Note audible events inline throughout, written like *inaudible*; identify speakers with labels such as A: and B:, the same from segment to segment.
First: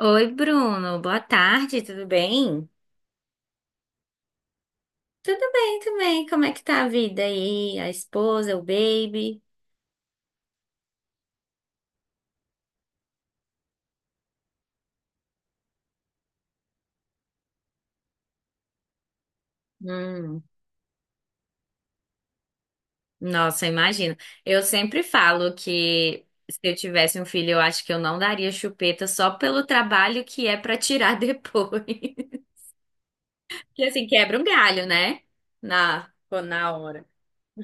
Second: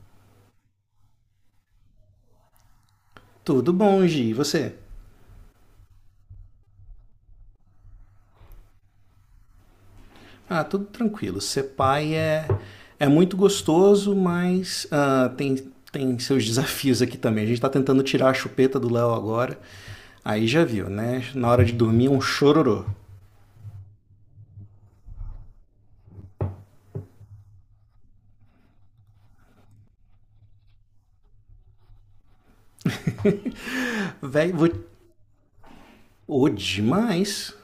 A: Oi, Bruno. Boa tarde, tudo bem?
B: Tudo bom, Gi? E você?
A: Tudo bem também. Como é que tá a vida aí? A esposa, o baby?
B: Ah, tudo tranquilo. Ser pai é muito gostoso, mas tem seus desafios aqui também. A gente está tentando tirar a chupeta do Léo agora.
A: Hum,
B: Aí já viu, né? Na hora de dormir, é um chororô.
A: nossa, imagino. Eu sempre falo que se eu tivesse um filho, eu acho que eu não daria chupeta só pelo trabalho que é pra tirar depois. *laughs* Que assim,
B: *laughs*
A: quebra um
B: Véi, vou.
A: galho, né? Na,
B: Ô,
A: na hora.
B: demais.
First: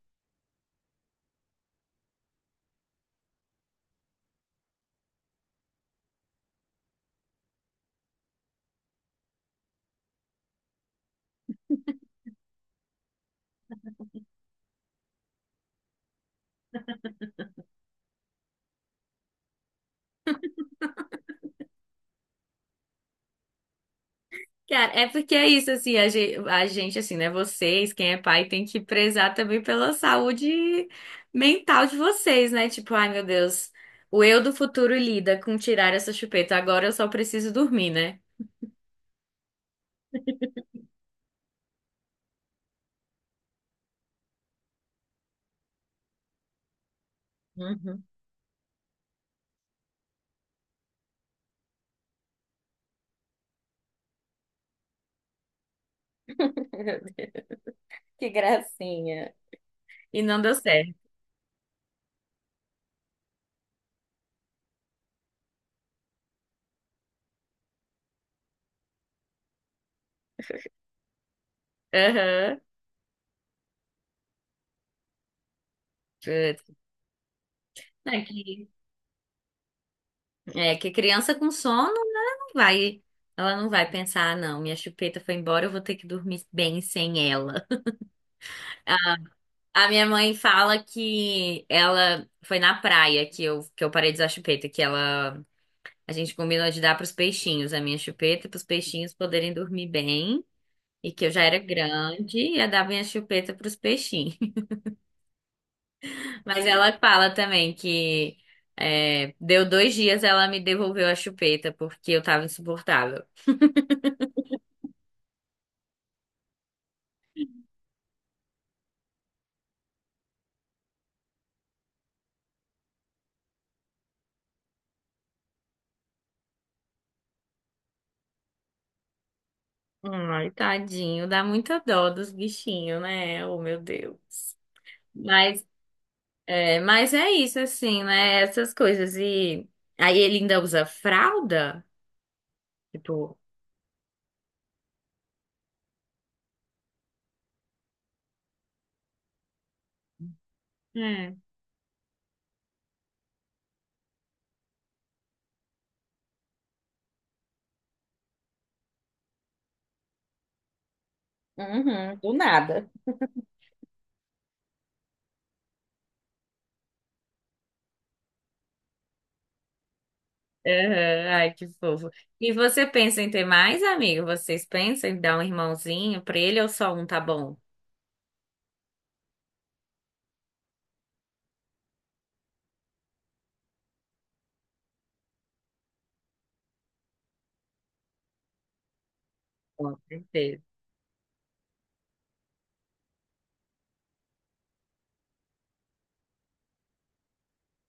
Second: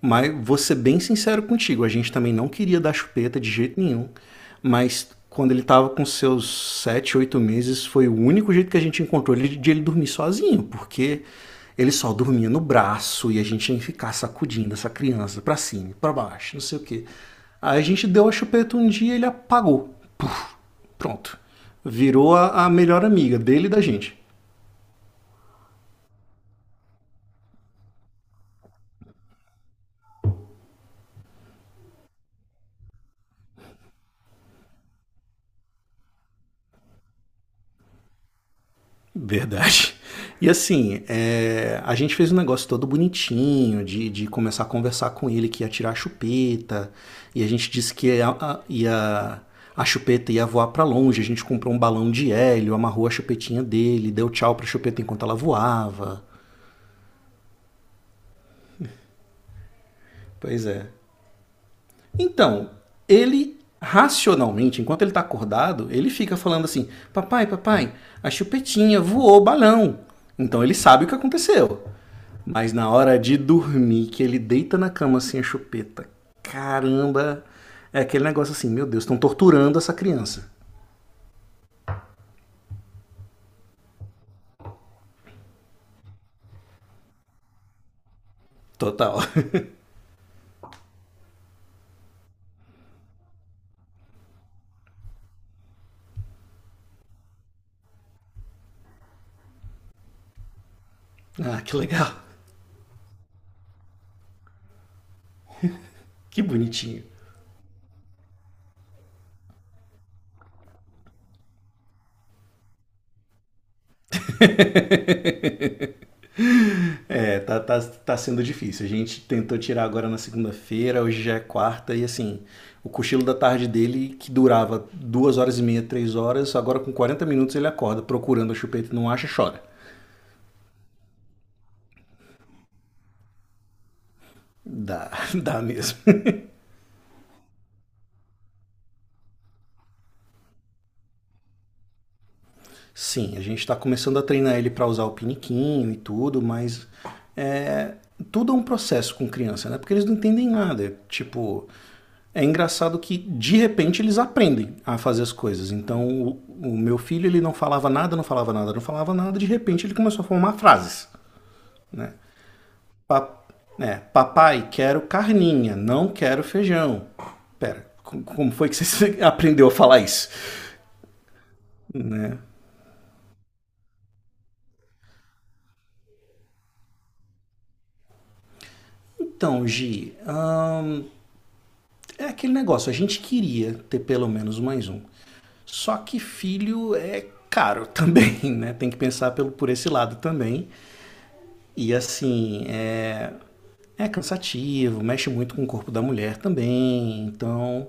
B: Mas vou ser bem sincero contigo, a gente também não queria dar chupeta de jeito nenhum. Mas quando ele estava com seus 7, 8 meses, foi o único jeito que a gente encontrou de ele dormir sozinho, porque ele só dormia no braço e a gente tinha que ficar sacudindo essa criança pra cima, pra baixo, não sei o quê. Aí a gente deu a chupeta um dia e ele apagou. Puf, pronto. Virou a melhor amiga dele e da gente.
A: Cara, é porque é isso, assim, a gente, assim, né? Vocês, quem é pai, tem que prezar também pela saúde mental de vocês, né? Tipo, ai meu Deus, o eu do futuro lida com tirar essa chupeta, agora eu só preciso dormir, né?
B: Verdade. E assim, a gente fez um negócio todo bonitinho, de começar a conversar com ele que ia tirar a chupeta, e a gente disse
A: Uhum.
B: que a chupeta ia voar pra longe, a gente comprou um balão de hélio, amarrou a chupetinha dele, deu tchau pra chupeta enquanto ela voava.
A: *laughs* Que gracinha. E não deu
B: Pois é.
A: certo.
B: Então, ele racionalmente, enquanto ele está acordado, ele fica falando assim: Papai, papai, a chupetinha voou o balão. Então ele sabe o que aconteceu.
A: Aham.
B: Mas na hora de dormir, que ele deita na cama assim a chupeta,
A: Putz.
B: caramba, é
A: É
B: aquele negócio
A: que,
B: assim: Meu Deus, estão torturando essa criança.
A: é que criança com sono, né? Não vai, ela não vai pensar, ah, não, minha chupeta foi embora, eu vou ter que dormir bem sem ela.
B: Total.
A: A minha mãe fala que ela foi na praia que eu parei de usar chupeta, que ela a gente combinou de dar pros peixinhos a minha chupeta para os peixinhos poderem dormir bem e que eu já
B: *laughs*
A: era
B: Ah, que legal.
A: grande e ia dar minha chupeta pros peixinhos. *laughs*
B: Que
A: Mas ela
B: bonitinho.
A: fala também que deu 2 dias ela me devolveu a chupeta porque eu tava insuportável.
B: É, tá, tá, tá sendo difícil. A gente tentou tirar agora na segunda-feira, hoje já é quarta, e assim, o cochilo da tarde dele, que durava 2 horas e meia, 3 horas, agora com 40 minutos ele acorda procurando a chupeta e não acha, chora.
A: Ai, tadinho, dá muita dó dos bichinhos, né? Oh, meu Deus.
B: Dá, *laughs* dá
A: Mas
B: mesmo.
A: Mas é isso, assim, né? Essas coisas. E aí ele ainda usa fralda?
B: Sim,
A: Tipo.
B: a gente tá começando a treinar ele para usar o piniquinho e tudo, mas tudo é um processo com criança, né? Porque eles não entendem nada.
A: É.
B: Tipo, é engraçado que de repente eles aprendem a fazer as coisas. Então, o meu filho, ele não falava nada, não falava nada, não falava nada, de repente ele começou a formar frases, né?
A: Uhum, do nada.
B: Pa- né, papai, quero carninha, não quero feijão. Pera, como foi que você *laughs* aprendeu a falar isso?
A: Aham, ai, que fofo.
B: Né?
A: E você pensa em ter mais, amigo? Vocês pensam em dar um irmãozinho pra ele ou só um tá bom?
B: Então, Gi, é aquele negócio, a gente queria ter pelo menos mais um. Só que filho é caro *laughs* também, né? Tem que pensar pelo, por esse
A: Com
B: lado
A: certeza.
B: também. E assim, é cansativo, mexe muito com o corpo da mulher também. Então,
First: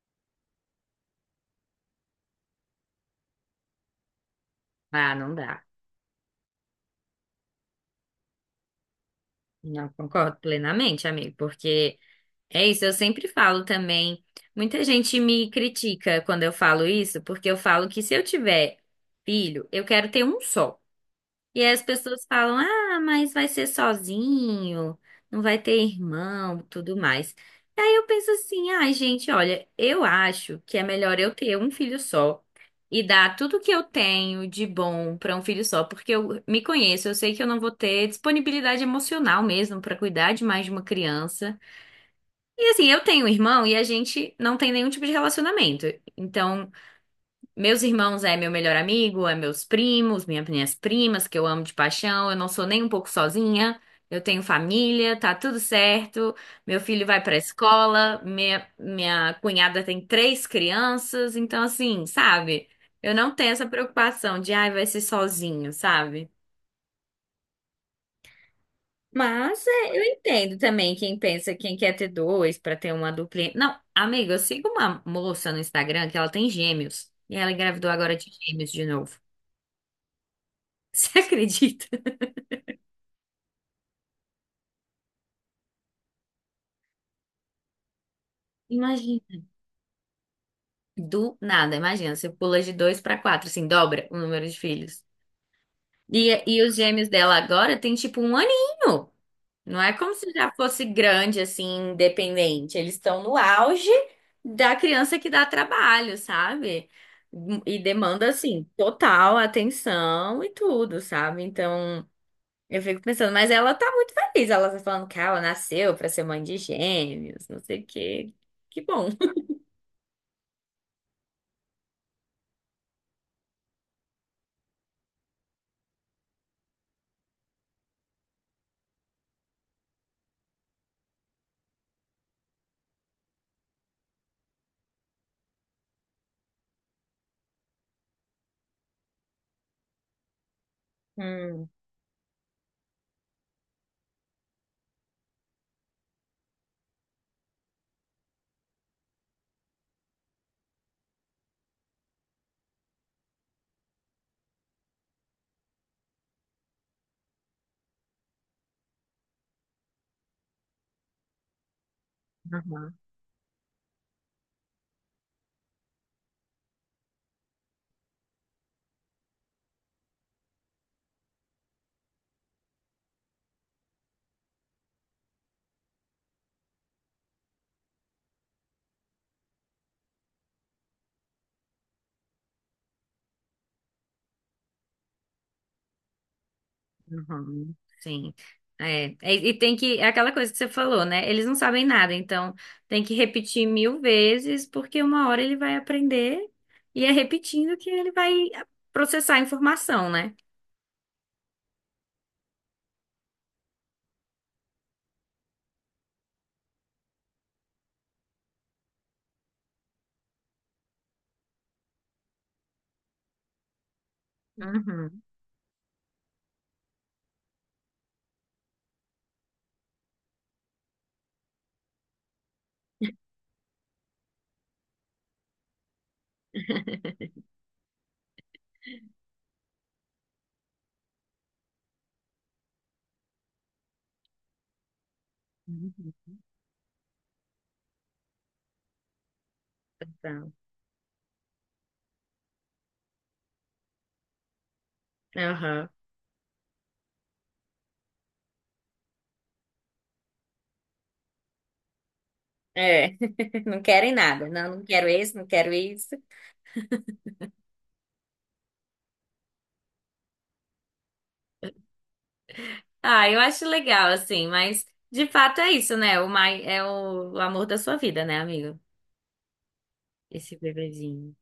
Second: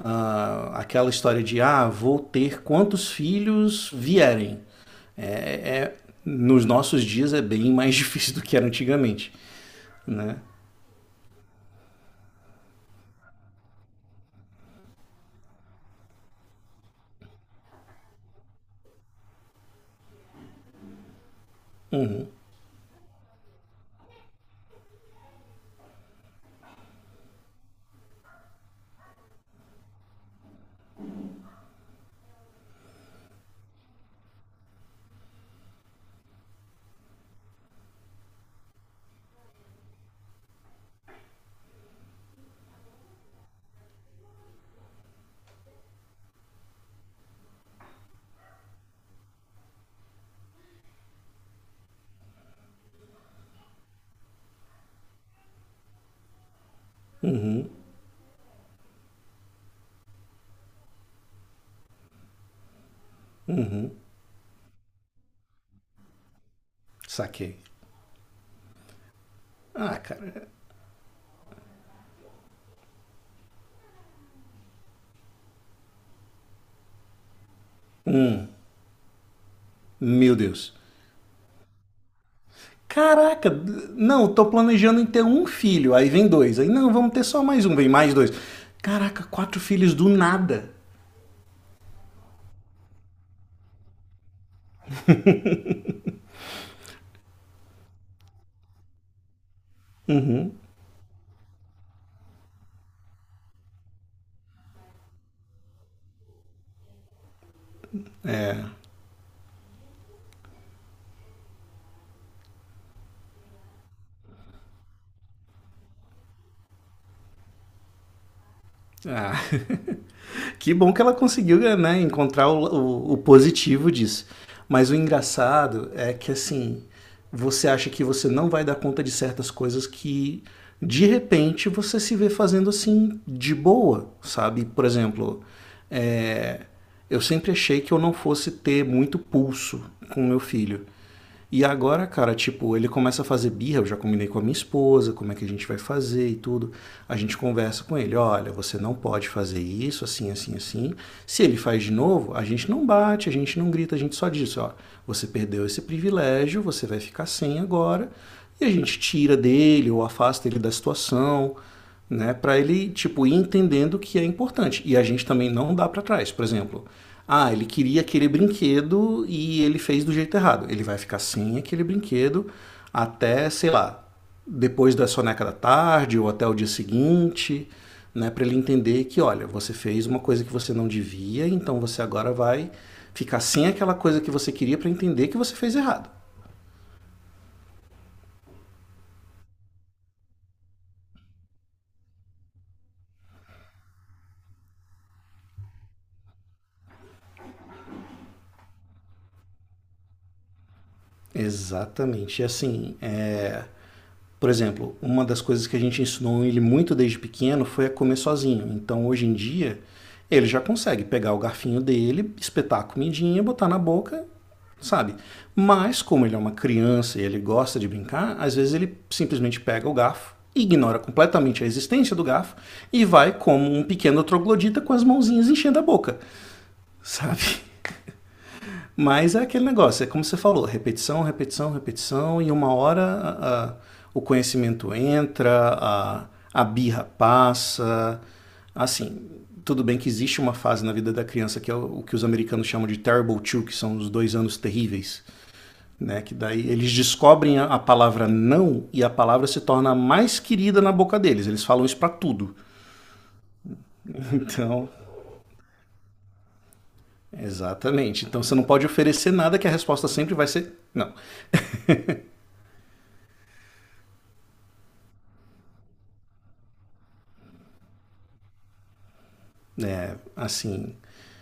B: ah, aquela história de, ah, vou ter quantos filhos vierem.
A: Ah, não dá.
B: Nos nossos dias é bem mais *laughs* difícil do que era antigamente,
A: Não
B: né?
A: concordo plenamente, amigo, porque é isso, eu sempre falo também. Muita gente me critica quando eu falo isso, porque eu falo que se eu tiver filho, eu quero ter um só. E aí as pessoas falam: ah, mas vai ser sozinho, não vai ter irmão, tudo mais. E aí eu penso assim: ai, gente, olha, eu acho que é melhor eu ter um filho só e dar tudo que eu tenho de bom para um filho só, porque eu me conheço, eu sei que eu não vou ter disponibilidade emocional mesmo para cuidar de mais de uma criança. E assim, eu tenho um irmão e a gente não tem nenhum tipo de relacionamento. Então. Meus irmãos é meu melhor amigo, é meus primos, minhas primas, que eu amo de paixão. Eu não sou nem um pouco sozinha. Eu tenho família, tá tudo certo. Meu filho vai pra escola, minha cunhada tem três crianças. Então, assim, sabe? Eu não tenho essa preocupação de, ai, vai ser sozinho, sabe?
B: Saquei.
A: Mas é,
B: Ah,
A: eu
B: cara,
A: entendo também quem pensa, quem quer ter dois pra ter uma duplinha. Não, amiga, eu sigo uma moça no Instagram que ela tem gêmeos. E ela engravidou agora de gêmeos de novo.
B: meu Deus.
A: *laughs* Você acredita?
B: Caraca, não, tô planejando em ter um filho. Aí vem dois. Aí, não, vamos ter só mais um, vem mais dois. Caraca,
A: Imagina.
B: quatro filhos do nada.
A: Do nada, imagina, você pula de dois pra quatro, assim, dobra o número de filhos. E os gêmeos dela agora tem tipo um aninho. Não é como se já fosse grande, assim, independente. Eles estão no auge da criança que dá trabalho, sabe? E demanda, assim, total atenção e tudo, sabe? Então, eu fico pensando, mas ela tá muito feliz. Ela tá falando que ela nasceu pra ser mãe de gêmeos, não sei o quê. Que bom.
B: Ah, *laughs* que bom que ela conseguiu né, encontrar o positivo disso. Mas o engraçado é que assim, você acha que você não vai dar conta de certas coisas que de repente você se vê fazendo assim de boa, sabe? Por exemplo, é, eu sempre achei que eu não fosse ter muito pulso com meu filho. E
A: Hum.
B: agora, cara, tipo, ele começa a fazer birra, eu já combinei com a minha esposa, como é que a gente vai fazer e tudo. A gente conversa com ele, olha, você não pode fazer isso, assim, assim, assim. Se ele faz de novo, a gente não bate, a gente não grita, a gente só diz, ó, você perdeu esse privilégio, você vai ficar sem agora. E a gente tira dele ou afasta ele da situação, né? Para ele
A: Uhum,
B: tipo ir entendendo o que é importante. E a gente também não dá para trás, por exemplo. Ah, ele queria aquele brinquedo e ele fez do jeito errado. Ele vai ficar sem aquele brinquedo até, sei lá, depois da soneca da tarde ou até o dia seguinte, né, para ele entender que, olha, você fez uma coisa que você não devia, então você agora vai ficar sem aquela coisa que você queria para entender que você fez errado.
A: uhum, sim. É, e tem que, é aquela coisa que você falou, né? Eles não sabem nada, então tem que repetir mil vezes, porque uma hora ele vai aprender e é repetindo que ele vai processar a informação, né?
B: Exatamente. E assim, é, por exemplo, uma das coisas que a gente ensinou ele muito desde pequeno foi a comer sozinho. Então, hoje em dia, ele já consegue pegar o garfinho dele, espetar a comidinha, botar na boca, sabe?
A: Uhum,
B: Mas, como ele é uma criança e ele gosta de brincar, às vezes ele simplesmente pega o garfo, ignora completamente a existência do garfo e vai como um pequeno troglodita com as mãozinhas enchendo a boca, sabe? Mas é aquele negócio, é como você falou, repetição, repetição, repetição, e uma hora o conhecimento entra,
A: uhum.
B: a birra passa. Assim, tudo bem que existe
A: Então,
B: uma fase na vida da criança que é o que os americanos chamam de terrible two, que são os 2 anos terríveis.
A: aham.
B: Né, que daí eles descobrem a palavra não e a palavra se torna mais querida na boca deles. Eles falam isso pra tudo.
A: É, *laughs* não querem nada. Não, não
B: Então,
A: quero isso, não quero isso.
B: exatamente. Então você não pode oferecer nada que a resposta sempre vai ser não.
A: Ah, eu acho legal, assim, mas de fato é isso, né? O mais, é o amor da sua vida, né, amigo? Esse
B: Assim,
A: bebezinho.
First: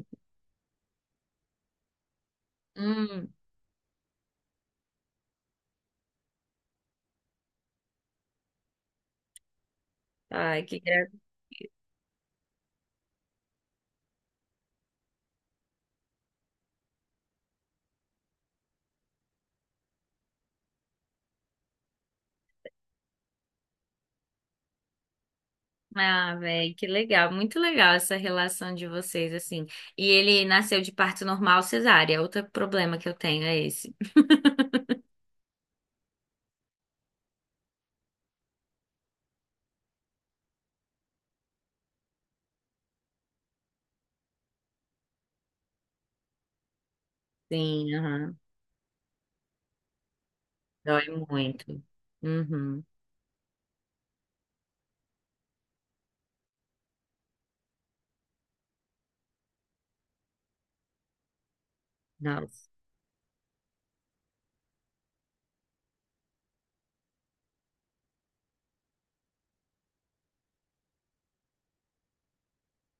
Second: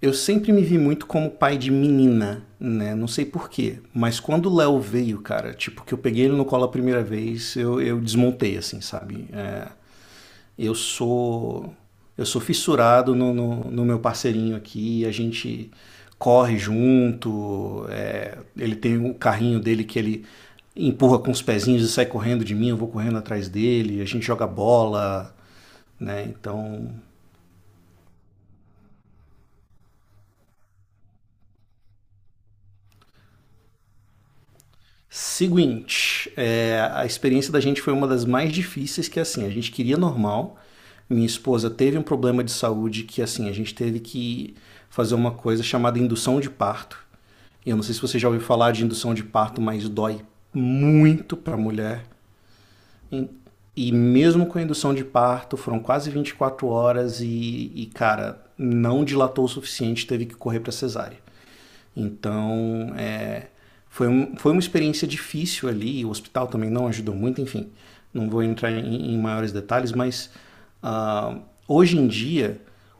B: eu sempre me vi muito como pai de menina, né? Não sei
A: Hum,
B: porquê, mas quando o Léo veio, cara, tipo, que eu peguei ele no colo a primeira vez, eu desmontei, assim, sabe? É,
A: ai,
B: eu
A: que
B: sou. Eu sou fissurado no meu parceirinho aqui, a gente corre junto, ele tem o carrinho dele que ele empurra com os pezinhos e sai correndo de mim, eu vou correndo atrás dele, a gente joga bola, né?
A: Ah, velho, que
B: Então,
A: legal, muito legal essa relação de vocês, assim. E ele nasceu de parto normal cesárea, outro problema que eu tenho é esse.
B: seguinte, a experiência da gente foi uma das mais difíceis, que é assim, a gente queria normal. Minha esposa teve um problema de saúde que assim, a gente teve que fazer uma coisa chamada indução de parto. Eu não
A: Sim,
B: sei se você já
A: aham,
B: ouviu falar de indução de parto, mas dói
A: dói
B: muito para a
A: muito.
B: mulher.
A: Uhum,
B: E- Mesmo com a indução de parto, foram quase 24 horas cara, não dilatou o suficiente, teve que correr para cesárea.
A: nossa.
B: Então, é, foi uma experiência difícil ali, o hospital também não ajudou muito, enfim, não vou entrar em maiores detalhes, mas ah, hoje em dia,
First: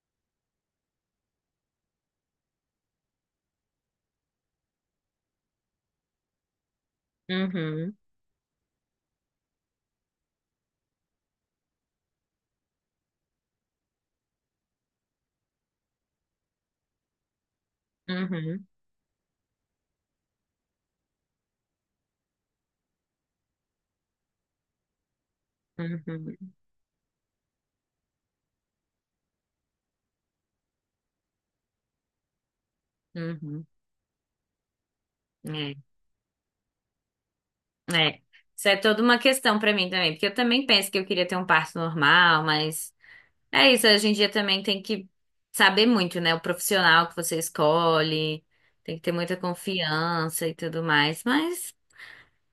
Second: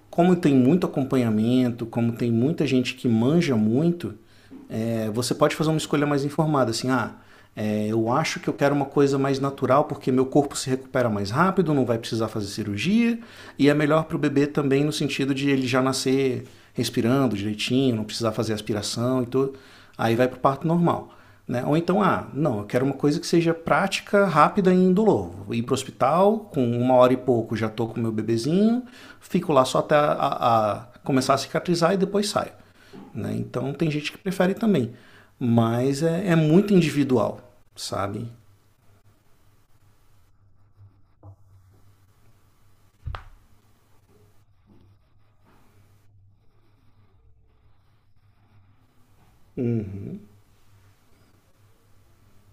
B: como tem muito acompanhamento, como tem muita gente que manja muito, você pode fazer uma escolha mais informada, assim, ah,
A: Uhum,
B: eu acho que eu quero uma coisa mais natural porque meu corpo se recupera mais rápido, não vai precisar fazer cirurgia e é melhor para o bebê também no sentido de ele já nascer respirando direitinho, não precisar fazer
A: uhum,
B: aspiração e tudo. Aí vai para o parto normal. Né? Ou então, ah, não, eu quero uma coisa que seja prática, rápida e indolor. Vou ir para o hospital,
A: uhum,
B: com uma hora e pouco já estou com o meu bebezinho, fico lá só até a começar a cicatrizar e depois saio. Né?
A: uhum.
B: Então tem gente que prefere também.
A: É,
B: Mas é, é muito individual,
A: é.
B: sabe?
A: Isso é toda uma questão pra mim também, porque eu também penso que eu queria ter um parto normal, mas é isso, hoje em dia também tem que saber muito, né? O profissional que você escolhe. Tem que ter muita confiança e tudo mais, mas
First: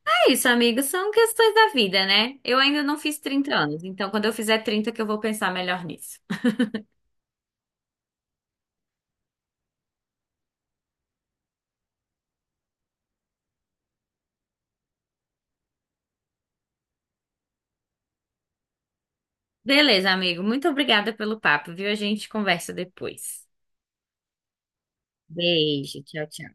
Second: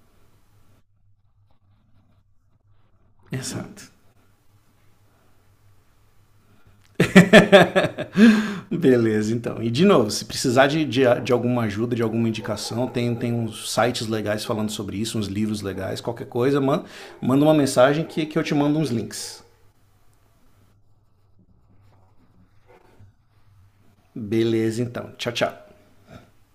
A: É isso, amigo, são questões da vida, né? Eu ainda não fiz 30 anos,
B: Exato.
A: então quando eu fizer 30, que eu vou pensar melhor nisso.
B: Beleza, então. E de novo, se precisar de alguma ajuda, de alguma indicação, tem, uns sites legais falando sobre isso, uns livros legais, qualquer coisa, manda uma mensagem que eu te mando uns links.
A: Beleza, amigo, muito obrigada pelo papo, viu? A gente conversa depois.
B: Beleza, então. Tchau, tchau.
A: Beijo, tchau, tchau.